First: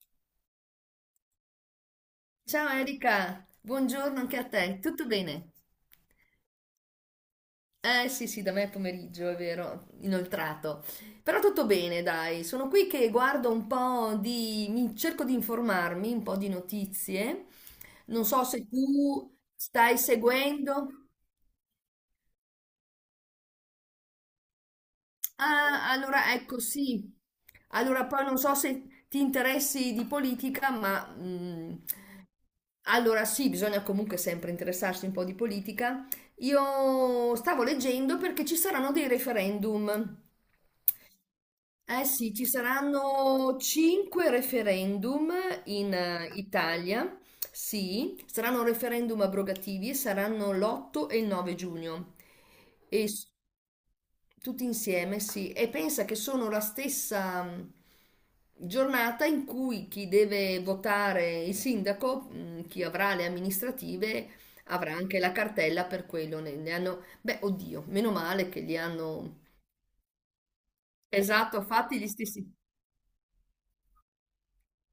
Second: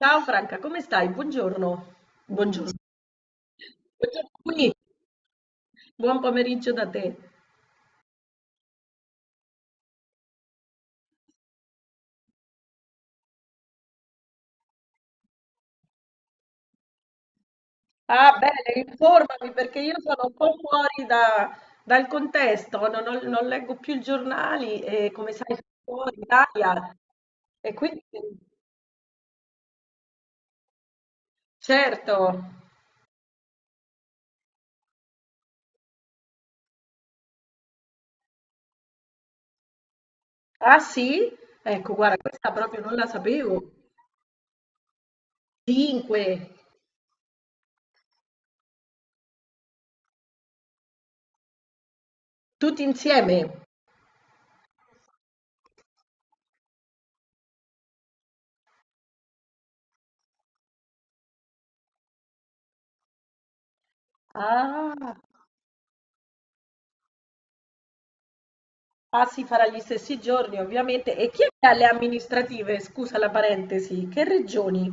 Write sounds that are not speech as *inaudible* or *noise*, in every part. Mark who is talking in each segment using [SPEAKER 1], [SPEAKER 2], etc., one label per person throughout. [SPEAKER 1] Ciao Franca, come stai? Buongiorno.
[SPEAKER 2] Ciao
[SPEAKER 1] Buongiorno.
[SPEAKER 2] Erika, buongiorno
[SPEAKER 1] Buongiorno
[SPEAKER 2] anche a
[SPEAKER 1] qui.
[SPEAKER 2] te, tutto bene?
[SPEAKER 1] Buon pomeriggio da te.
[SPEAKER 2] Eh sì sì, da me è pomeriggio, è vero, inoltrato. Però tutto bene, dai, sono qui che guardo un po' di... cerco di informarmi, un po' di notizie. Non
[SPEAKER 1] Ah,
[SPEAKER 2] so se
[SPEAKER 1] bene,
[SPEAKER 2] tu
[SPEAKER 1] informami perché io
[SPEAKER 2] stai
[SPEAKER 1] sono un po' fuori
[SPEAKER 2] seguendo.
[SPEAKER 1] dal contesto, non leggo più i giornali e come sai sono
[SPEAKER 2] Ah,
[SPEAKER 1] fuori in
[SPEAKER 2] allora ecco
[SPEAKER 1] Italia.
[SPEAKER 2] sì.
[SPEAKER 1] E quindi,
[SPEAKER 2] Allora poi non so se ti interessi di politica, ma...
[SPEAKER 1] certo.
[SPEAKER 2] allora sì, bisogna comunque sempre interessarsi un po' di politica. Io stavo leggendo perché ci saranno dei referendum.
[SPEAKER 1] Ah sì? Ecco,
[SPEAKER 2] Eh
[SPEAKER 1] guarda,
[SPEAKER 2] sì, ci
[SPEAKER 1] questa proprio non la
[SPEAKER 2] saranno
[SPEAKER 1] sapevo.
[SPEAKER 2] 5 referendum in
[SPEAKER 1] Cinque,
[SPEAKER 2] Italia. Sì, saranno referendum abrogativi e saranno l'8 e il 9 giugno.
[SPEAKER 1] tutti
[SPEAKER 2] E s-
[SPEAKER 1] insieme.
[SPEAKER 2] Tutti insieme, sì. E pensa che sono la stessa giornata in cui chi deve votare il sindaco, chi avrà le amministrative, avrà
[SPEAKER 1] Ah.
[SPEAKER 2] anche la cartella per quello. Ne hanno, beh, oddio, meno male che li
[SPEAKER 1] Ah,
[SPEAKER 2] hanno,
[SPEAKER 1] si farà gli stessi giorni, ovviamente. E chi è
[SPEAKER 2] esatto,
[SPEAKER 1] che ha le
[SPEAKER 2] fatti gli stessi.
[SPEAKER 1] amministrative? Scusa la parentesi. Che regioni?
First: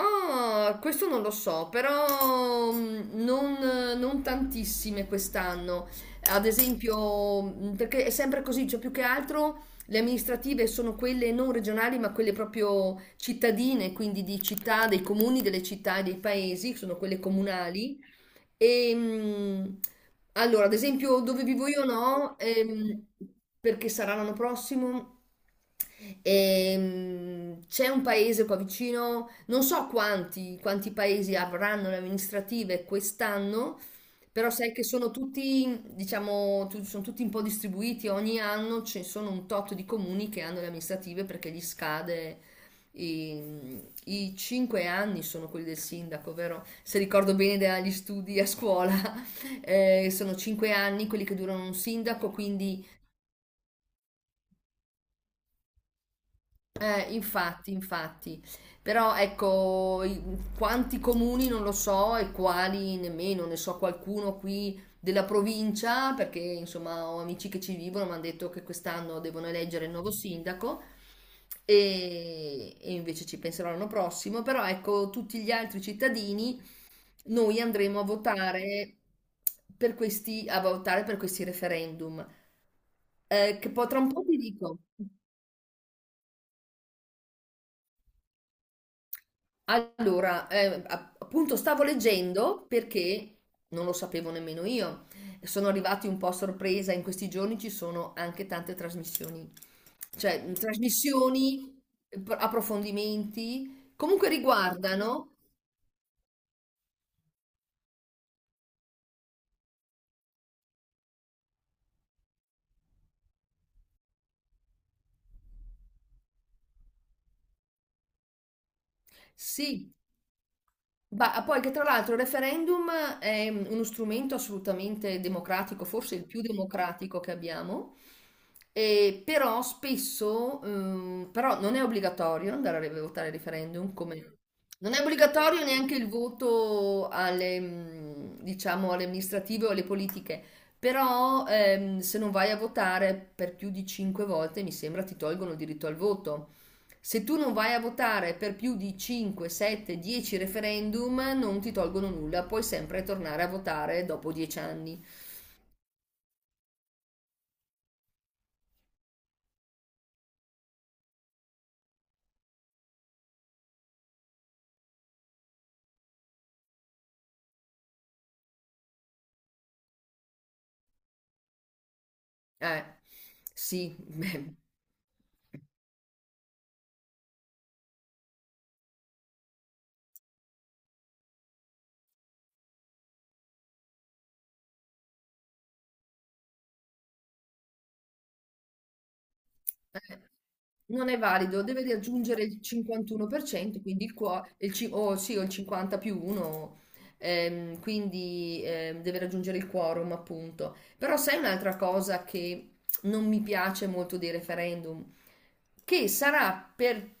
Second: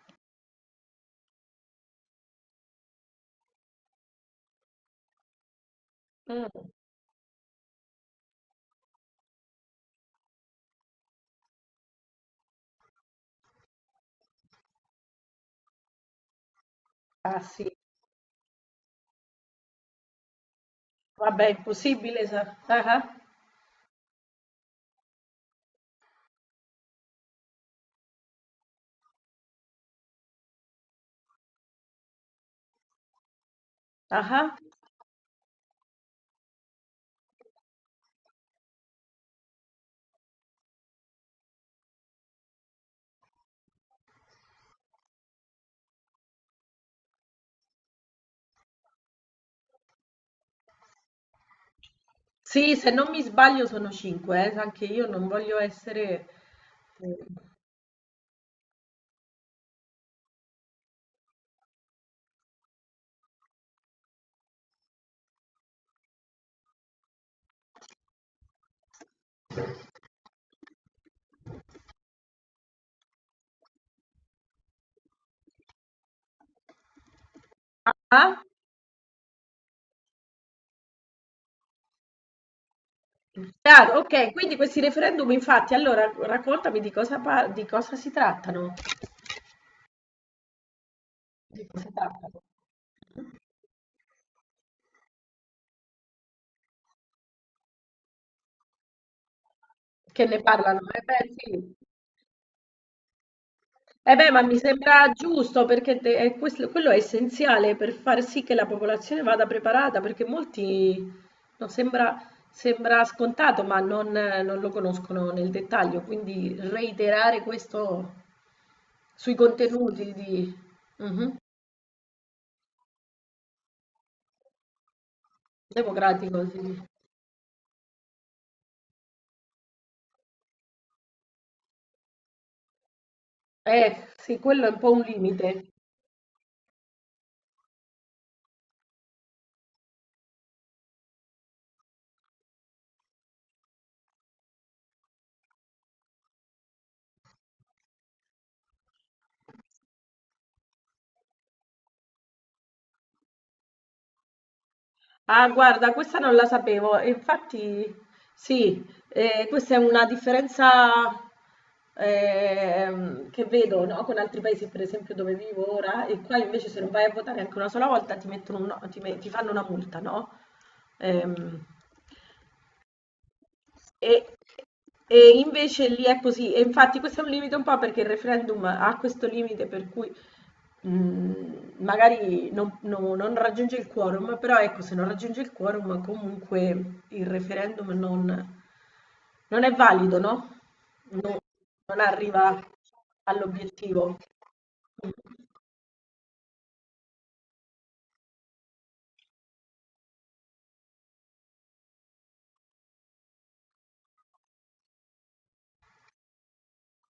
[SPEAKER 2] Ah, questo non lo so, però non tantissime quest'anno. Ad
[SPEAKER 1] Mm,
[SPEAKER 2] esempio, perché è sempre così, cioè più che altro le amministrative sono quelle non regionali, ma quelle proprio cittadine, quindi di città, dei comuni, delle città e dei paesi, sono quelle
[SPEAKER 1] Ah, sì.
[SPEAKER 2] comunali. E, mh, allora, ad esempio, dove
[SPEAKER 1] Vabbè, è
[SPEAKER 2] vivo io
[SPEAKER 1] impossibile.
[SPEAKER 2] no,
[SPEAKER 1] Ah, ah,
[SPEAKER 2] perché sarà l'anno prossimo. C'è un paese qua vicino, non so quanti paesi avranno le amministrative quest'anno,
[SPEAKER 1] ah.
[SPEAKER 2] però
[SPEAKER 1] Ah.
[SPEAKER 2] sai che sono tutti, diciamo, sono tutti un po' distribuiti, ogni anno ci sono un tot di comuni che hanno le amministrative perché gli scade i, i cinque anni sono quelli del sindaco, vero? Se ricordo bene dagli studi a scuola, *laughs* sono 5 anni quelli che durano un sindaco,
[SPEAKER 1] Sì,
[SPEAKER 2] quindi
[SPEAKER 1] se non mi sbaglio sono cinque. Anche io non voglio essere.
[SPEAKER 2] infatti. Però ecco, quanti comuni non lo so e quali nemmeno, ne so qualcuno qui della provincia, perché insomma ho amici che ci vivono, mi hanno detto che quest'anno devono eleggere il nuovo sindaco e invece ci penserò l'anno prossimo, però ecco, tutti gli altri cittadini. Noi
[SPEAKER 1] Ah,
[SPEAKER 2] andremo a
[SPEAKER 1] ah.
[SPEAKER 2] votare per questi, a votare per questi referendum, che poi
[SPEAKER 1] Chiaro,
[SPEAKER 2] tra un po'
[SPEAKER 1] ok,
[SPEAKER 2] ti
[SPEAKER 1] quindi questi
[SPEAKER 2] dico.
[SPEAKER 1] referendum, infatti, allora raccontami di cosa si trattano.
[SPEAKER 2] Allora, appunto
[SPEAKER 1] Di
[SPEAKER 2] stavo
[SPEAKER 1] cosa trattano.
[SPEAKER 2] leggendo perché non lo sapevo nemmeno io. Sono arrivati un po' a sorpresa, in questi giorni ci sono anche tante
[SPEAKER 1] Che ne parlano? Beh, sì.
[SPEAKER 2] trasmissioni, approfondimenti,
[SPEAKER 1] Eh
[SPEAKER 2] comunque
[SPEAKER 1] beh, ma mi sembra
[SPEAKER 2] riguardano,
[SPEAKER 1] giusto perché quello è essenziale per far sì che la popolazione vada preparata, perché molti no, sembra scontato, ma non lo conoscono nel dettaglio, quindi reiterare questo sui
[SPEAKER 2] sì.
[SPEAKER 1] contenuti di. Mhm.
[SPEAKER 2] Ma poi che tra l'altro il referendum è uno strumento assolutamente democratico, forse il più
[SPEAKER 1] Democratico, sì.
[SPEAKER 2] democratico che abbiamo, e però spesso, però non è obbligatorio andare a votare il referendum, come
[SPEAKER 1] Sì, quello è un po'
[SPEAKER 2] non è
[SPEAKER 1] un
[SPEAKER 2] obbligatorio
[SPEAKER 1] limite.
[SPEAKER 2] neanche il voto alle, diciamo, alle amministrative o alle politiche, però se non vai a votare per più di 5 volte, mi sembra, ti tolgono il diritto al voto. Se tu non vai a votare per più di 5, 7, 10 referendum, non ti tolgono nulla, puoi sempre tornare a votare dopo 10 anni.
[SPEAKER 1] Ah, guarda, questa non la sapevo. E infatti, sì, questa è una differenza che vedo, no, con altri paesi, per esempio, dove vivo ora, e qua invece se non vai a votare anche una sola volta ti mettono no, ti fanno una multa, no? Ehm,
[SPEAKER 2] Eh, sì, *laughs*
[SPEAKER 1] e,
[SPEAKER 2] beh,
[SPEAKER 1] e invece lì è così. E infatti questo è un limite un po' perché il referendum ha questo limite per cui magari non raggiunge il quorum, però ecco, se non raggiunge il quorum comunque il referendum non è
[SPEAKER 2] eh,
[SPEAKER 1] valido, no?
[SPEAKER 2] non è
[SPEAKER 1] Non,
[SPEAKER 2] valido, deve
[SPEAKER 1] non
[SPEAKER 2] riaggiungere
[SPEAKER 1] arriva
[SPEAKER 2] il 51%, quindi il
[SPEAKER 1] all'obiettivo.
[SPEAKER 2] qua- il ci- o sì, o il 50 più 1, quindi deve raggiungere il quorum, appunto. Però sai un'altra cosa che non mi piace molto dei referendum, che sarà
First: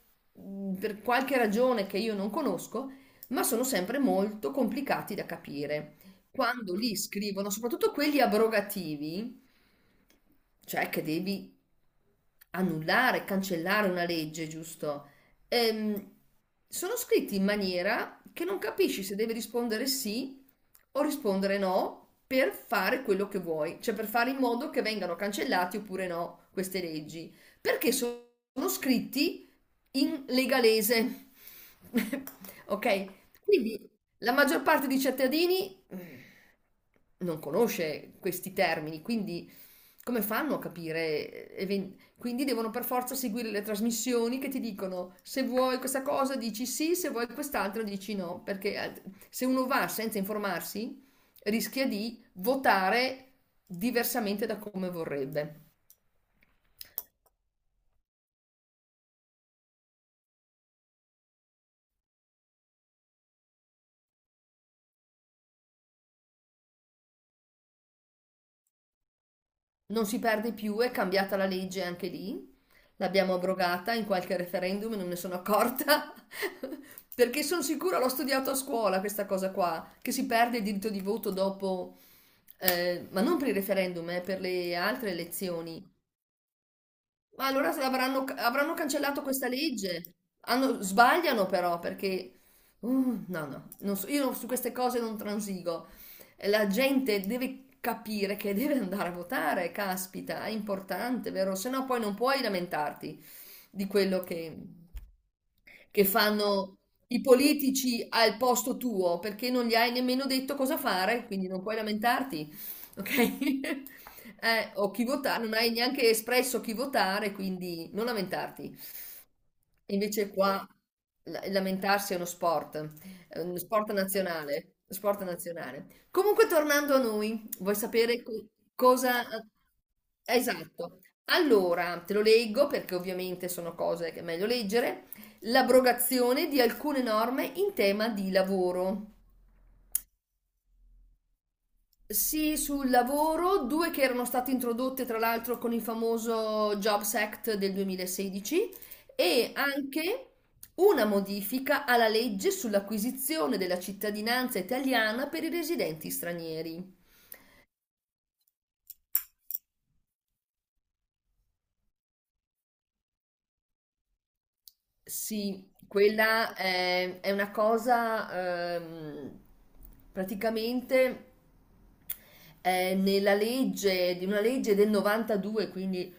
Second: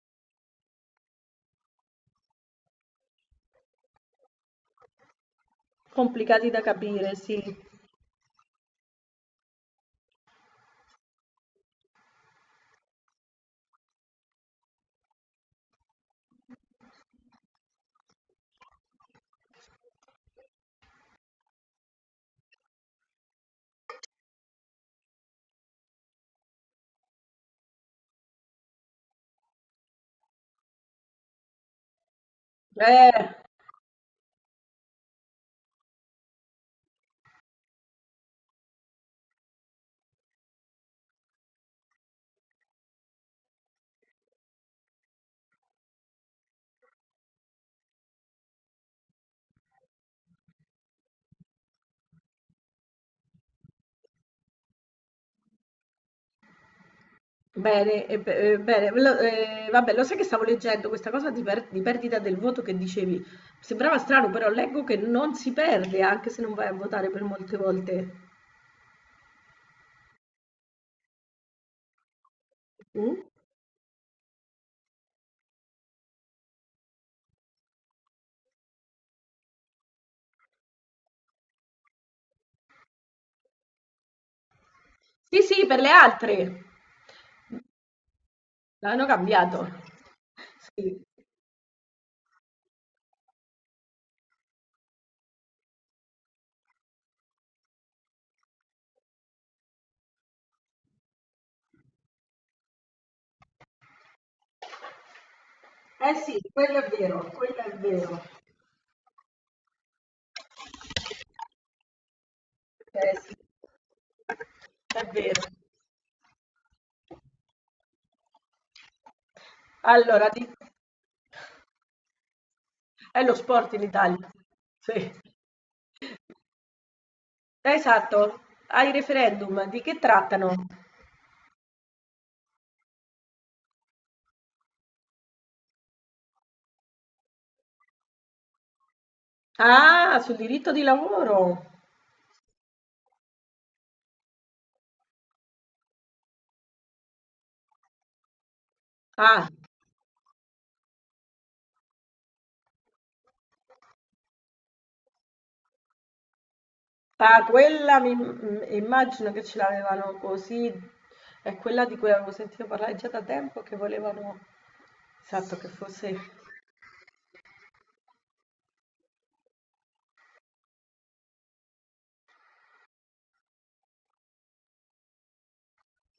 [SPEAKER 2] per qualche ragione che io non conosco, ma sono sempre molto complicati da capire
[SPEAKER 1] Complicati da
[SPEAKER 2] quando li
[SPEAKER 1] capire, sì.
[SPEAKER 2] scrivono, soprattutto quelli abrogativi, cioè che devi annullare, cancellare una legge, giusto? Ehm, Sono scritti in maniera che non capisci se devi rispondere sì o rispondere no per fare quello che vuoi, cioè per fare in modo che vengano cancellati oppure no queste leggi, perché sono scritti in legalese. *laughs* Ok?
[SPEAKER 1] Eh,
[SPEAKER 2] Quindi la maggior parte dei cittadini... Mm. Non conosce questi termini, quindi come fanno a capire? Quindi devono per forza seguire le trasmissioni che ti dicono se vuoi questa cosa dici sì, se vuoi quest'altro dici no, perché se uno va senza informarsi rischia di votare diversamente da come vorrebbe.
[SPEAKER 1] bene. Vabbè, lo sai che stavo leggendo questa cosa di perdita del voto che dicevi. Sembrava strano, però leggo che non si perde anche se non vai a votare per molte volte.
[SPEAKER 2] Non si perde più, è cambiata la legge anche lì.
[SPEAKER 1] Mm?
[SPEAKER 2] L'abbiamo abrogata in qualche referendum e non ne sono accorta. *laughs* Perché sono sicura, l'ho studiato a scuola questa cosa qua, che si perde il diritto di voto dopo, ma non per il referendum, per le altre
[SPEAKER 1] Sì, sì, per
[SPEAKER 2] elezioni.
[SPEAKER 1] le altre.
[SPEAKER 2] Ma allora se avranno, avranno
[SPEAKER 1] L'hanno
[SPEAKER 2] cancellato questa
[SPEAKER 1] cambiato.
[SPEAKER 2] legge?
[SPEAKER 1] Sì.
[SPEAKER 2] Sbagliano però perché... no, no, non so- io su queste cose non transigo. La gente deve capire che deve andare a votare, caspita, è importante, vero? Se no poi non puoi lamentarti di quello che
[SPEAKER 1] Eh sì,
[SPEAKER 2] fanno
[SPEAKER 1] quello è
[SPEAKER 2] i
[SPEAKER 1] vero, quello è
[SPEAKER 2] politici
[SPEAKER 1] vero.
[SPEAKER 2] al posto tuo perché non gli hai nemmeno detto cosa fare, quindi non puoi lamentarti,
[SPEAKER 1] Eh
[SPEAKER 2] ok?
[SPEAKER 1] sì,
[SPEAKER 2] *laughs* O chi
[SPEAKER 1] è vero.
[SPEAKER 2] votare, non hai neanche espresso chi votare, quindi non lamentarti.
[SPEAKER 1] Allora,
[SPEAKER 2] Invece qua lamentarsi
[SPEAKER 1] è lo
[SPEAKER 2] è uno
[SPEAKER 1] sport in
[SPEAKER 2] sport
[SPEAKER 1] Italia.
[SPEAKER 2] nazionale,
[SPEAKER 1] Sì.
[SPEAKER 2] sport nazionale. Comunque tornando a noi, vuoi sapere
[SPEAKER 1] Esatto.
[SPEAKER 2] co-
[SPEAKER 1] Ai
[SPEAKER 2] cosa...
[SPEAKER 1] referendum di che trattano?
[SPEAKER 2] Esatto. Allora, te lo leggo perché ovviamente sono cose che è meglio leggere. L'abrogazione di alcune norme in tema di lavoro.
[SPEAKER 1] Ah, sul diritto di lavoro.
[SPEAKER 2] Sì, sul lavoro, due che erano state introdotte tra l'altro con il famoso Jobs Act del 2016,
[SPEAKER 1] Ah,
[SPEAKER 2] e anche una modifica alla legge sull'acquisizione della cittadinanza italiana per i residenti stranieri.
[SPEAKER 1] ah, quella immagino che ce l'avevano così. È quella di cui avevo sentito parlare già da tempo che volevano, esatto, che
[SPEAKER 2] Sì,
[SPEAKER 1] fosse.
[SPEAKER 2] quella è una cosa praticamente nella legge, di una legge del 92, quindi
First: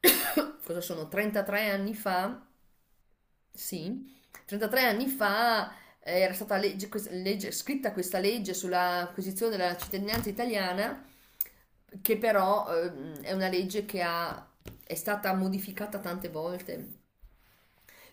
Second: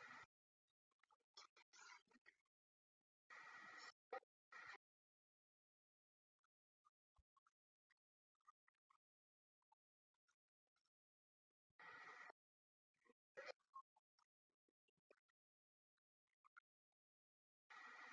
[SPEAKER 2] *coughs* cosa sono 33 anni fa. Sì, 33 anni fa era stata legge- questa- legge- scritta questa legge sull'acquisizione della cittadinanza italiana, che però è una legge che ha- è stata modificata tante volte,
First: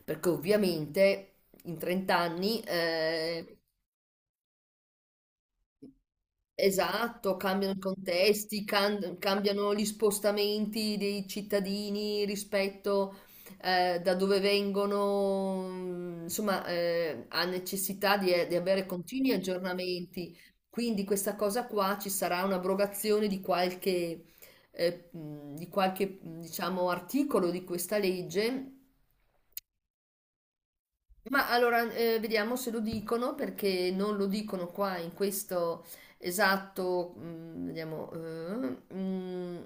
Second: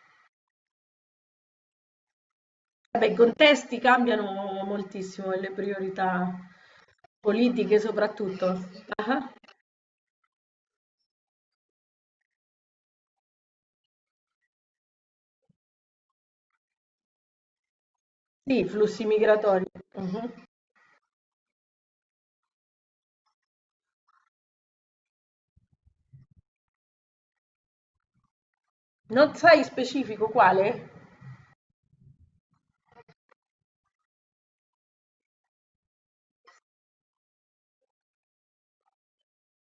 [SPEAKER 2] perché ovviamente in 30 anni
[SPEAKER 1] Vabbè, i
[SPEAKER 2] eh...
[SPEAKER 1] contesti cambiano moltissimo e le priorità
[SPEAKER 2] Esatto, cambiano
[SPEAKER 1] politiche
[SPEAKER 2] i
[SPEAKER 1] soprattutto.
[SPEAKER 2] contesti,
[SPEAKER 1] Ah,
[SPEAKER 2] cambiano gli spostamenti dei cittadini rispetto da dove vengono, insomma, ha necessità di
[SPEAKER 1] sì,
[SPEAKER 2] avere
[SPEAKER 1] flussi
[SPEAKER 2] continui
[SPEAKER 1] migratori. Mhm.
[SPEAKER 2] aggiornamenti. Quindi questa cosa qua ci sarà un'abrogazione di qualche, diciamo, articolo di questa legge.
[SPEAKER 1] Non sai specifico quale?
[SPEAKER 2] Ma allora, vediamo se lo dicono perché non lo dicono qua in questo, esatto. mm, vediamo. Mm,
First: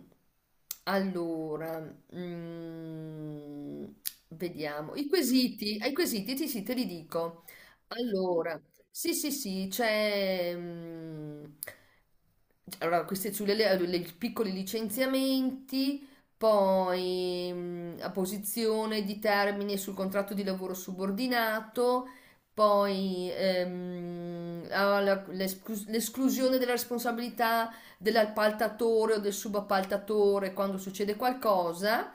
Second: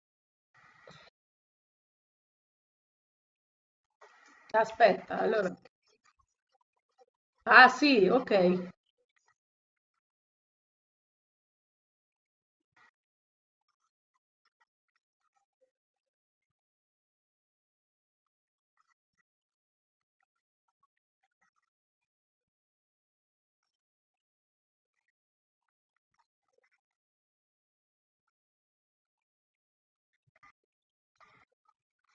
[SPEAKER 2] allora, mm, vediamo. I
[SPEAKER 1] Aspetta, allora.
[SPEAKER 2] quesiti, ai quesiti sì, sì, te li dico.
[SPEAKER 1] Ah sì,
[SPEAKER 2] Allora,
[SPEAKER 1] ok.
[SPEAKER 2] sì, sì, sì, c'è. Allora, questi sulle i piccoli licenziamenti. Poi a posizione di termine sul contratto di lavoro subordinato, poi l'esclusione della responsabilità dell'appaltatore o del subappaltatore quando succede qualcosa.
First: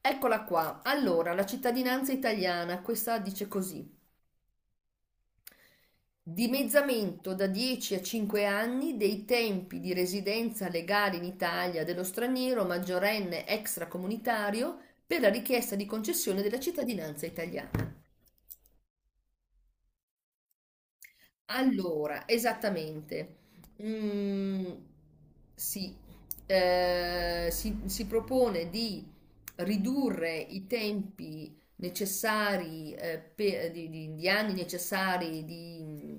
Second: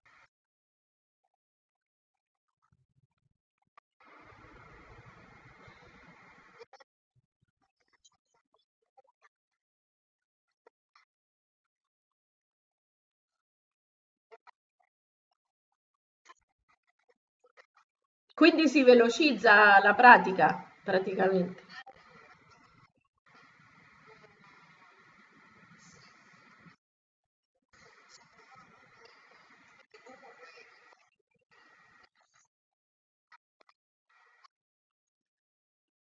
[SPEAKER 2] Eccola qua. Allora, la cittadinanza italiana, questa dice così. Dimezzamento da 10 a 5 anni dei tempi di residenza legale in Italia dello straniero maggiorenne extracomunitario per la richiesta di concessione della cittadinanza italiana.
[SPEAKER 1] Quindi si velocizza la pratica, praticamente.
[SPEAKER 2] Allora, esattamente. Mm, sì, eh, si propone di ridurre i tempi necessari, di anni necessari di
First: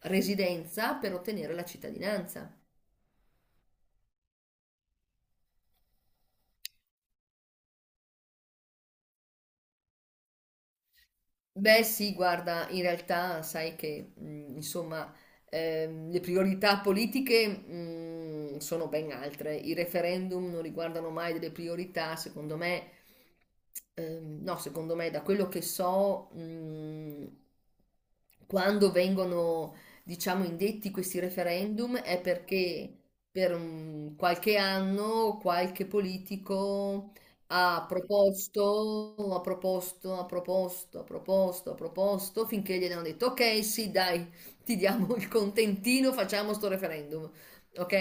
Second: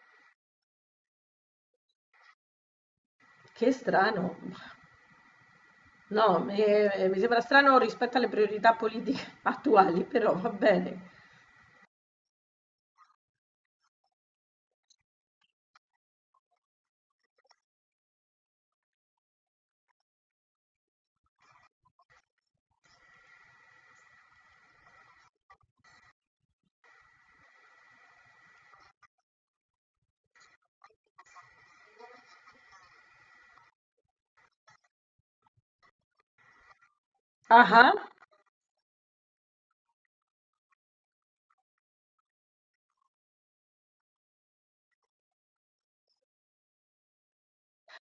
[SPEAKER 2] residenza per ottenere la cittadinanza.
[SPEAKER 1] Che strano. No, mi sembra strano rispetto alle priorità politiche *laughs* attuali, però va bene.
[SPEAKER 2] Beh sì, guarda, in realtà sai che insomma le priorità politiche sono ben altre. I referendum non riguardano mai delle priorità, secondo me, no, secondo me, da quello che so, quando vengono, diciamo, indetti questi referendum è perché per un qualche anno qualche politico
[SPEAKER 1] Ah, ah.
[SPEAKER 2] ha proposto, finché gli hanno detto, ok, sì, dai, ti diamo il contentino, facciamo sto referendum, ok?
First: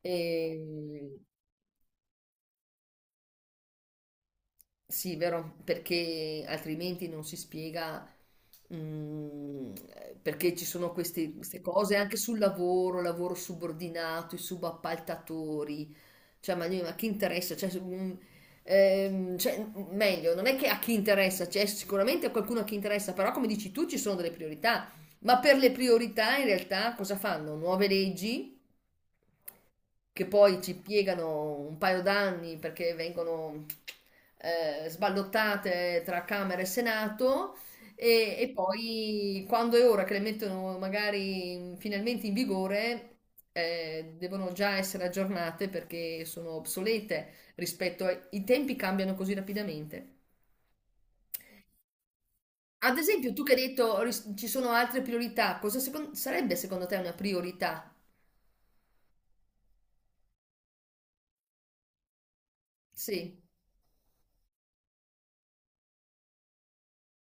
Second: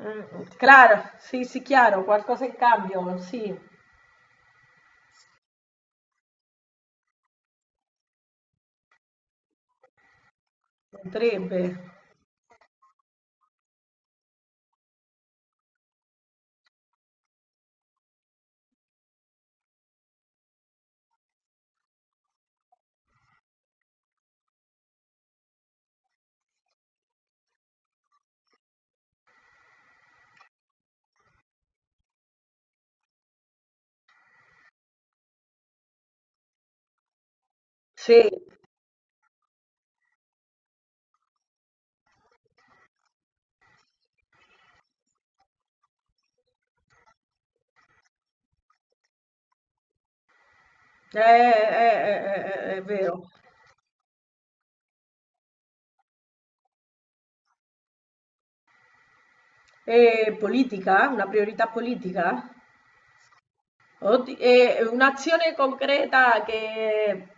[SPEAKER 1] Mm. Claro,
[SPEAKER 2] E,
[SPEAKER 1] sì, sì, chiaro, qualcosa in cambio, sì,
[SPEAKER 2] sì, vero, perché altrimenti non si spiega mm, perché ci sono
[SPEAKER 1] potrebbe.
[SPEAKER 2] queste cose anche sul lavoro, lavoro subordinato, i subappaltatori. Cioè, ma chi interessa? Cioè, cioè, meglio, non è che a chi interessa, c'è cioè, sicuramente a qualcuno a chi interessa, però come dici tu ci sono delle priorità. Ma per le priorità in realtà cosa fanno? Nuove leggi? Che poi ci piegano un paio d'anni perché vengono sballottate tra Camera e Senato.
[SPEAKER 1] Sì,
[SPEAKER 2] E poi quando è ora che le mettono magari finalmente in vigore, devono già essere aggiornate perché sono obsolete rispetto ai i tempi cambiano così rapidamente.
[SPEAKER 1] È
[SPEAKER 2] Ad
[SPEAKER 1] vero.
[SPEAKER 2] esempio, tu che hai detto ci sono altre priorità, sarebbe secondo te una priorità?
[SPEAKER 1] E politica? Una priorità politica?
[SPEAKER 2] Sì.
[SPEAKER 1] E un'azione concreta che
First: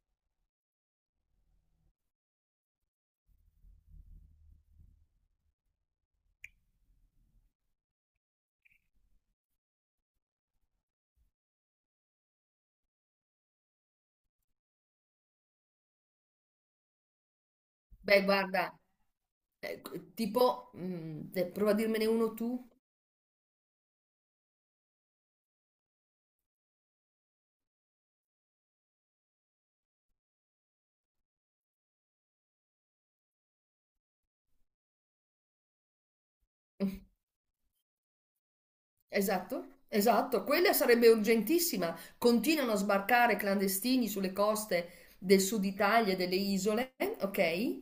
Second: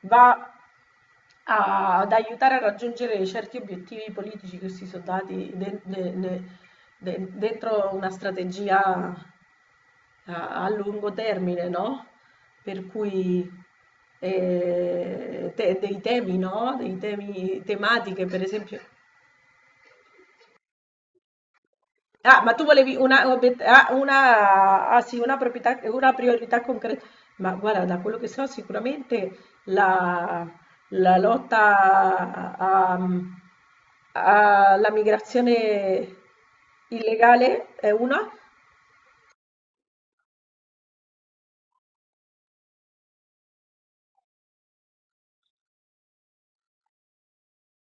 [SPEAKER 1] va ad aiutare a raggiungere certi obiettivi politici che si sono dati dentro una strategia a lungo termine, no? Per cui dei temi, no? Dei temi
[SPEAKER 2] Beh,
[SPEAKER 1] tematiche, per
[SPEAKER 2] guarda,
[SPEAKER 1] esempio.
[SPEAKER 2] ecco, tipo, prova a dirmene uno
[SPEAKER 1] Ah, ma tu
[SPEAKER 2] tu.
[SPEAKER 1] volevi una, obiet- ah, una- ah, sì, una priorità concreta. Ma guarda, da quello che so, sicuramente la, la lotta alla migrazione
[SPEAKER 2] *laughs*
[SPEAKER 1] illegale è una.
[SPEAKER 2] Esatto, esatto, quella sarebbe urgentissima. Continuano a sbarcare clandestini sulle coste del sud Italia e delle isole, ok?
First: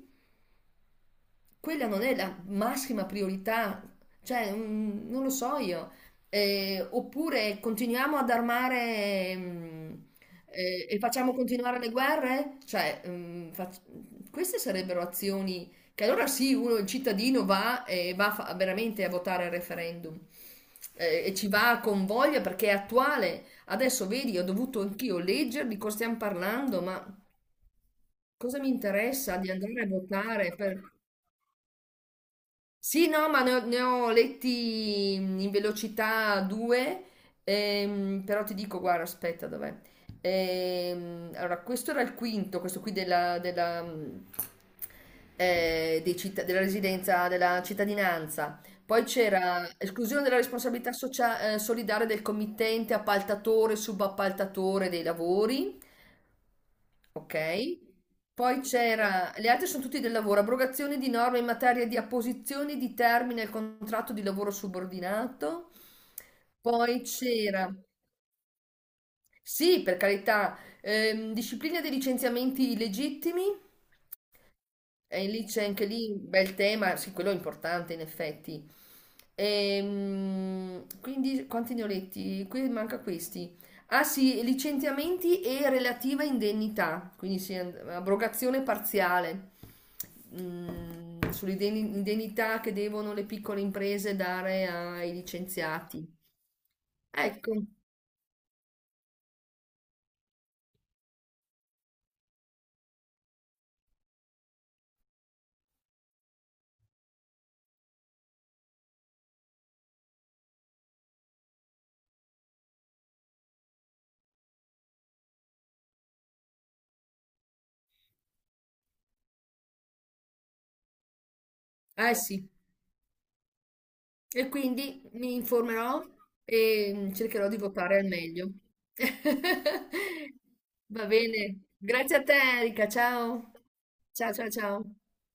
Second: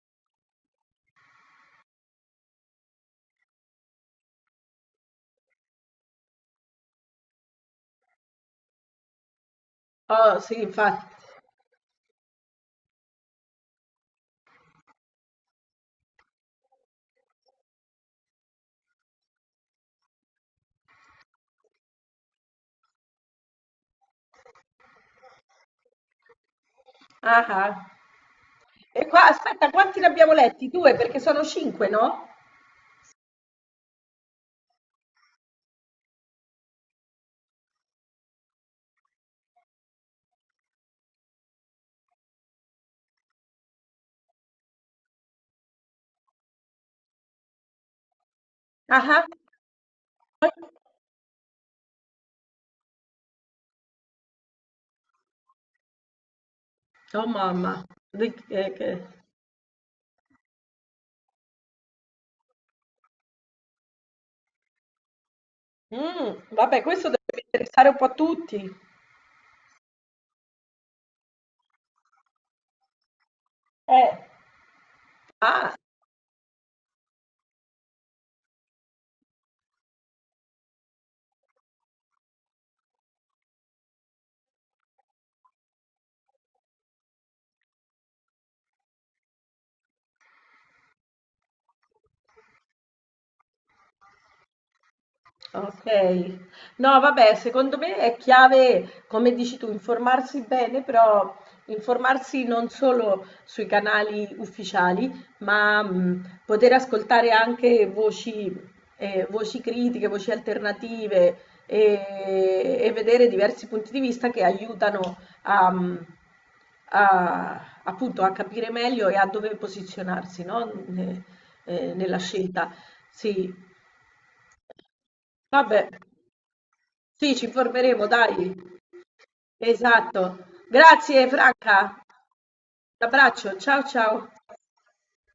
[SPEAKER 2] Quella non è la massima priorità, cioè non lo so io. Oppure continuiamo ad armare
[SPEAKER 1] Oh, sì,
[SPEAKER 2] e
[SPEAKER 1] infatti.
[SPEAKER 2] facciamo continuare le guerre? Cioè, queste sarebbero azioni che allora sì, uno, il cittadino va e veramente a votare il referendum e ci va con voglia perché è attuale. Adesso vedi, ho dovuto anch'io leggere di cosa stiamo parlando, ma
[SPEAKER 1] Ah, ah.
[SPEAKER 2] cosa mi
[SPEAKER 1] E qua,
[SPEAKER 2] interessa di
[SPEAKER 1] aspetta,
[SPEAKER 2] andare a
[SPEAKER 1] quanti ne abbiamo
[SPEAKER 2] votare
[SPEAKER 1] letti?
[SPEAKER 2] per...
[SPEAKER 1] Due, perché sono cinque, no?
[SPEAKER 2] Sì, no, ma ne ho letti in velocità due, però ti dico, guarda, aspetta, dov'è? Allora, questo era il quinto, questo qui della residenza, della cittadinanza.
[SPEAKER 1] Ah,
[SPEAKER 2] Poi
[SPEAKER 1] ah.
[SPEAKER 2] c'era esclusione della responsabilità solidale del committente, appaltatore, subappaltatore dei lavori,
[SPEAKER 1] Oh,
[SPEAKER 2] ok?
[SPEAKER 1] mamma. Di-
[SPEAKER 2] Poi
[SPEAKER 1] eh, che-
[SPEAKER 2] c'era, le altre sono tutti del lavoro, abrogazione di norme in materia di apposizione di termine al contratto di lavoro subordinato.
[SPEAKER 1] Vabbè,
[SPEAKER 2] Poi
[SPEAKER 1] questo deve
[SPEAKER 2] c'era,
[SPEAKER 1] interessare un po' a tutti.
[SPEAKER 2] sì, per carità, disciplina dei licenziamenti illegittimi.
[SPEAKER 1] Eh.
[SPEAKER 2] E lì c'è
[SPEAKER 1] Ah.
[SPEAKER 2] anche lì un bel tema, sì, quello è importante in effetti. Quindi quanti ne ho letti? Qui manca questi. Ah sì, licenziamenti e relativa indennità, quindi sì, abrogazione parziale sull'indennità che devono le piccole imprese dare ai
[SPEAKER 1] Ok,
[SPEAKER 2] licenziati.
[SPEAKER 1] no, vabbè,
[SPEAKER 2] Ecco,
[SPEAKER 1] secondo me è chiave, come dici tu, informarsi bene, però informarsi non solo sui canali ufficiali, ma poter ascoltare anche voci, voci critiche, voci alternative e vedere diversi punti di vista che aiutano a, mh, appunto, a capire meglio e a dove posizionarsi, no?
[SPEAKER 2] eh
[SPEAKER 1] Nella
[SPEAKER 2] sì.
[SPEAKER 1] scelta. Sì,
[SPEAKER 2] E quindi mi
[SPEAKER 1] vabbè,
[SPEAKER 2] informerò e
[SPEAKER 1] sì, ci
[SPEAKER 2] cercherò di votare
[SPEAKER 1] informeremo,
[SPEAKER 2] al meglio.
[SPEAKER 1] dai.
[SPEAKER 2] *laughs*
[SPEAKER 1] Esatto.
[SPEAKER 2] Va
[SPEAKER 1] Grazie
[SPEAKER 2] bene,
[SPEAKER 1] Franca.
[SPEAKER 2] grazie a te Erika, ciao.
[SPEAKER 1] L'abbraccio. Ciao ciao.
[SPEAKER 2] Ciao ciao ciao.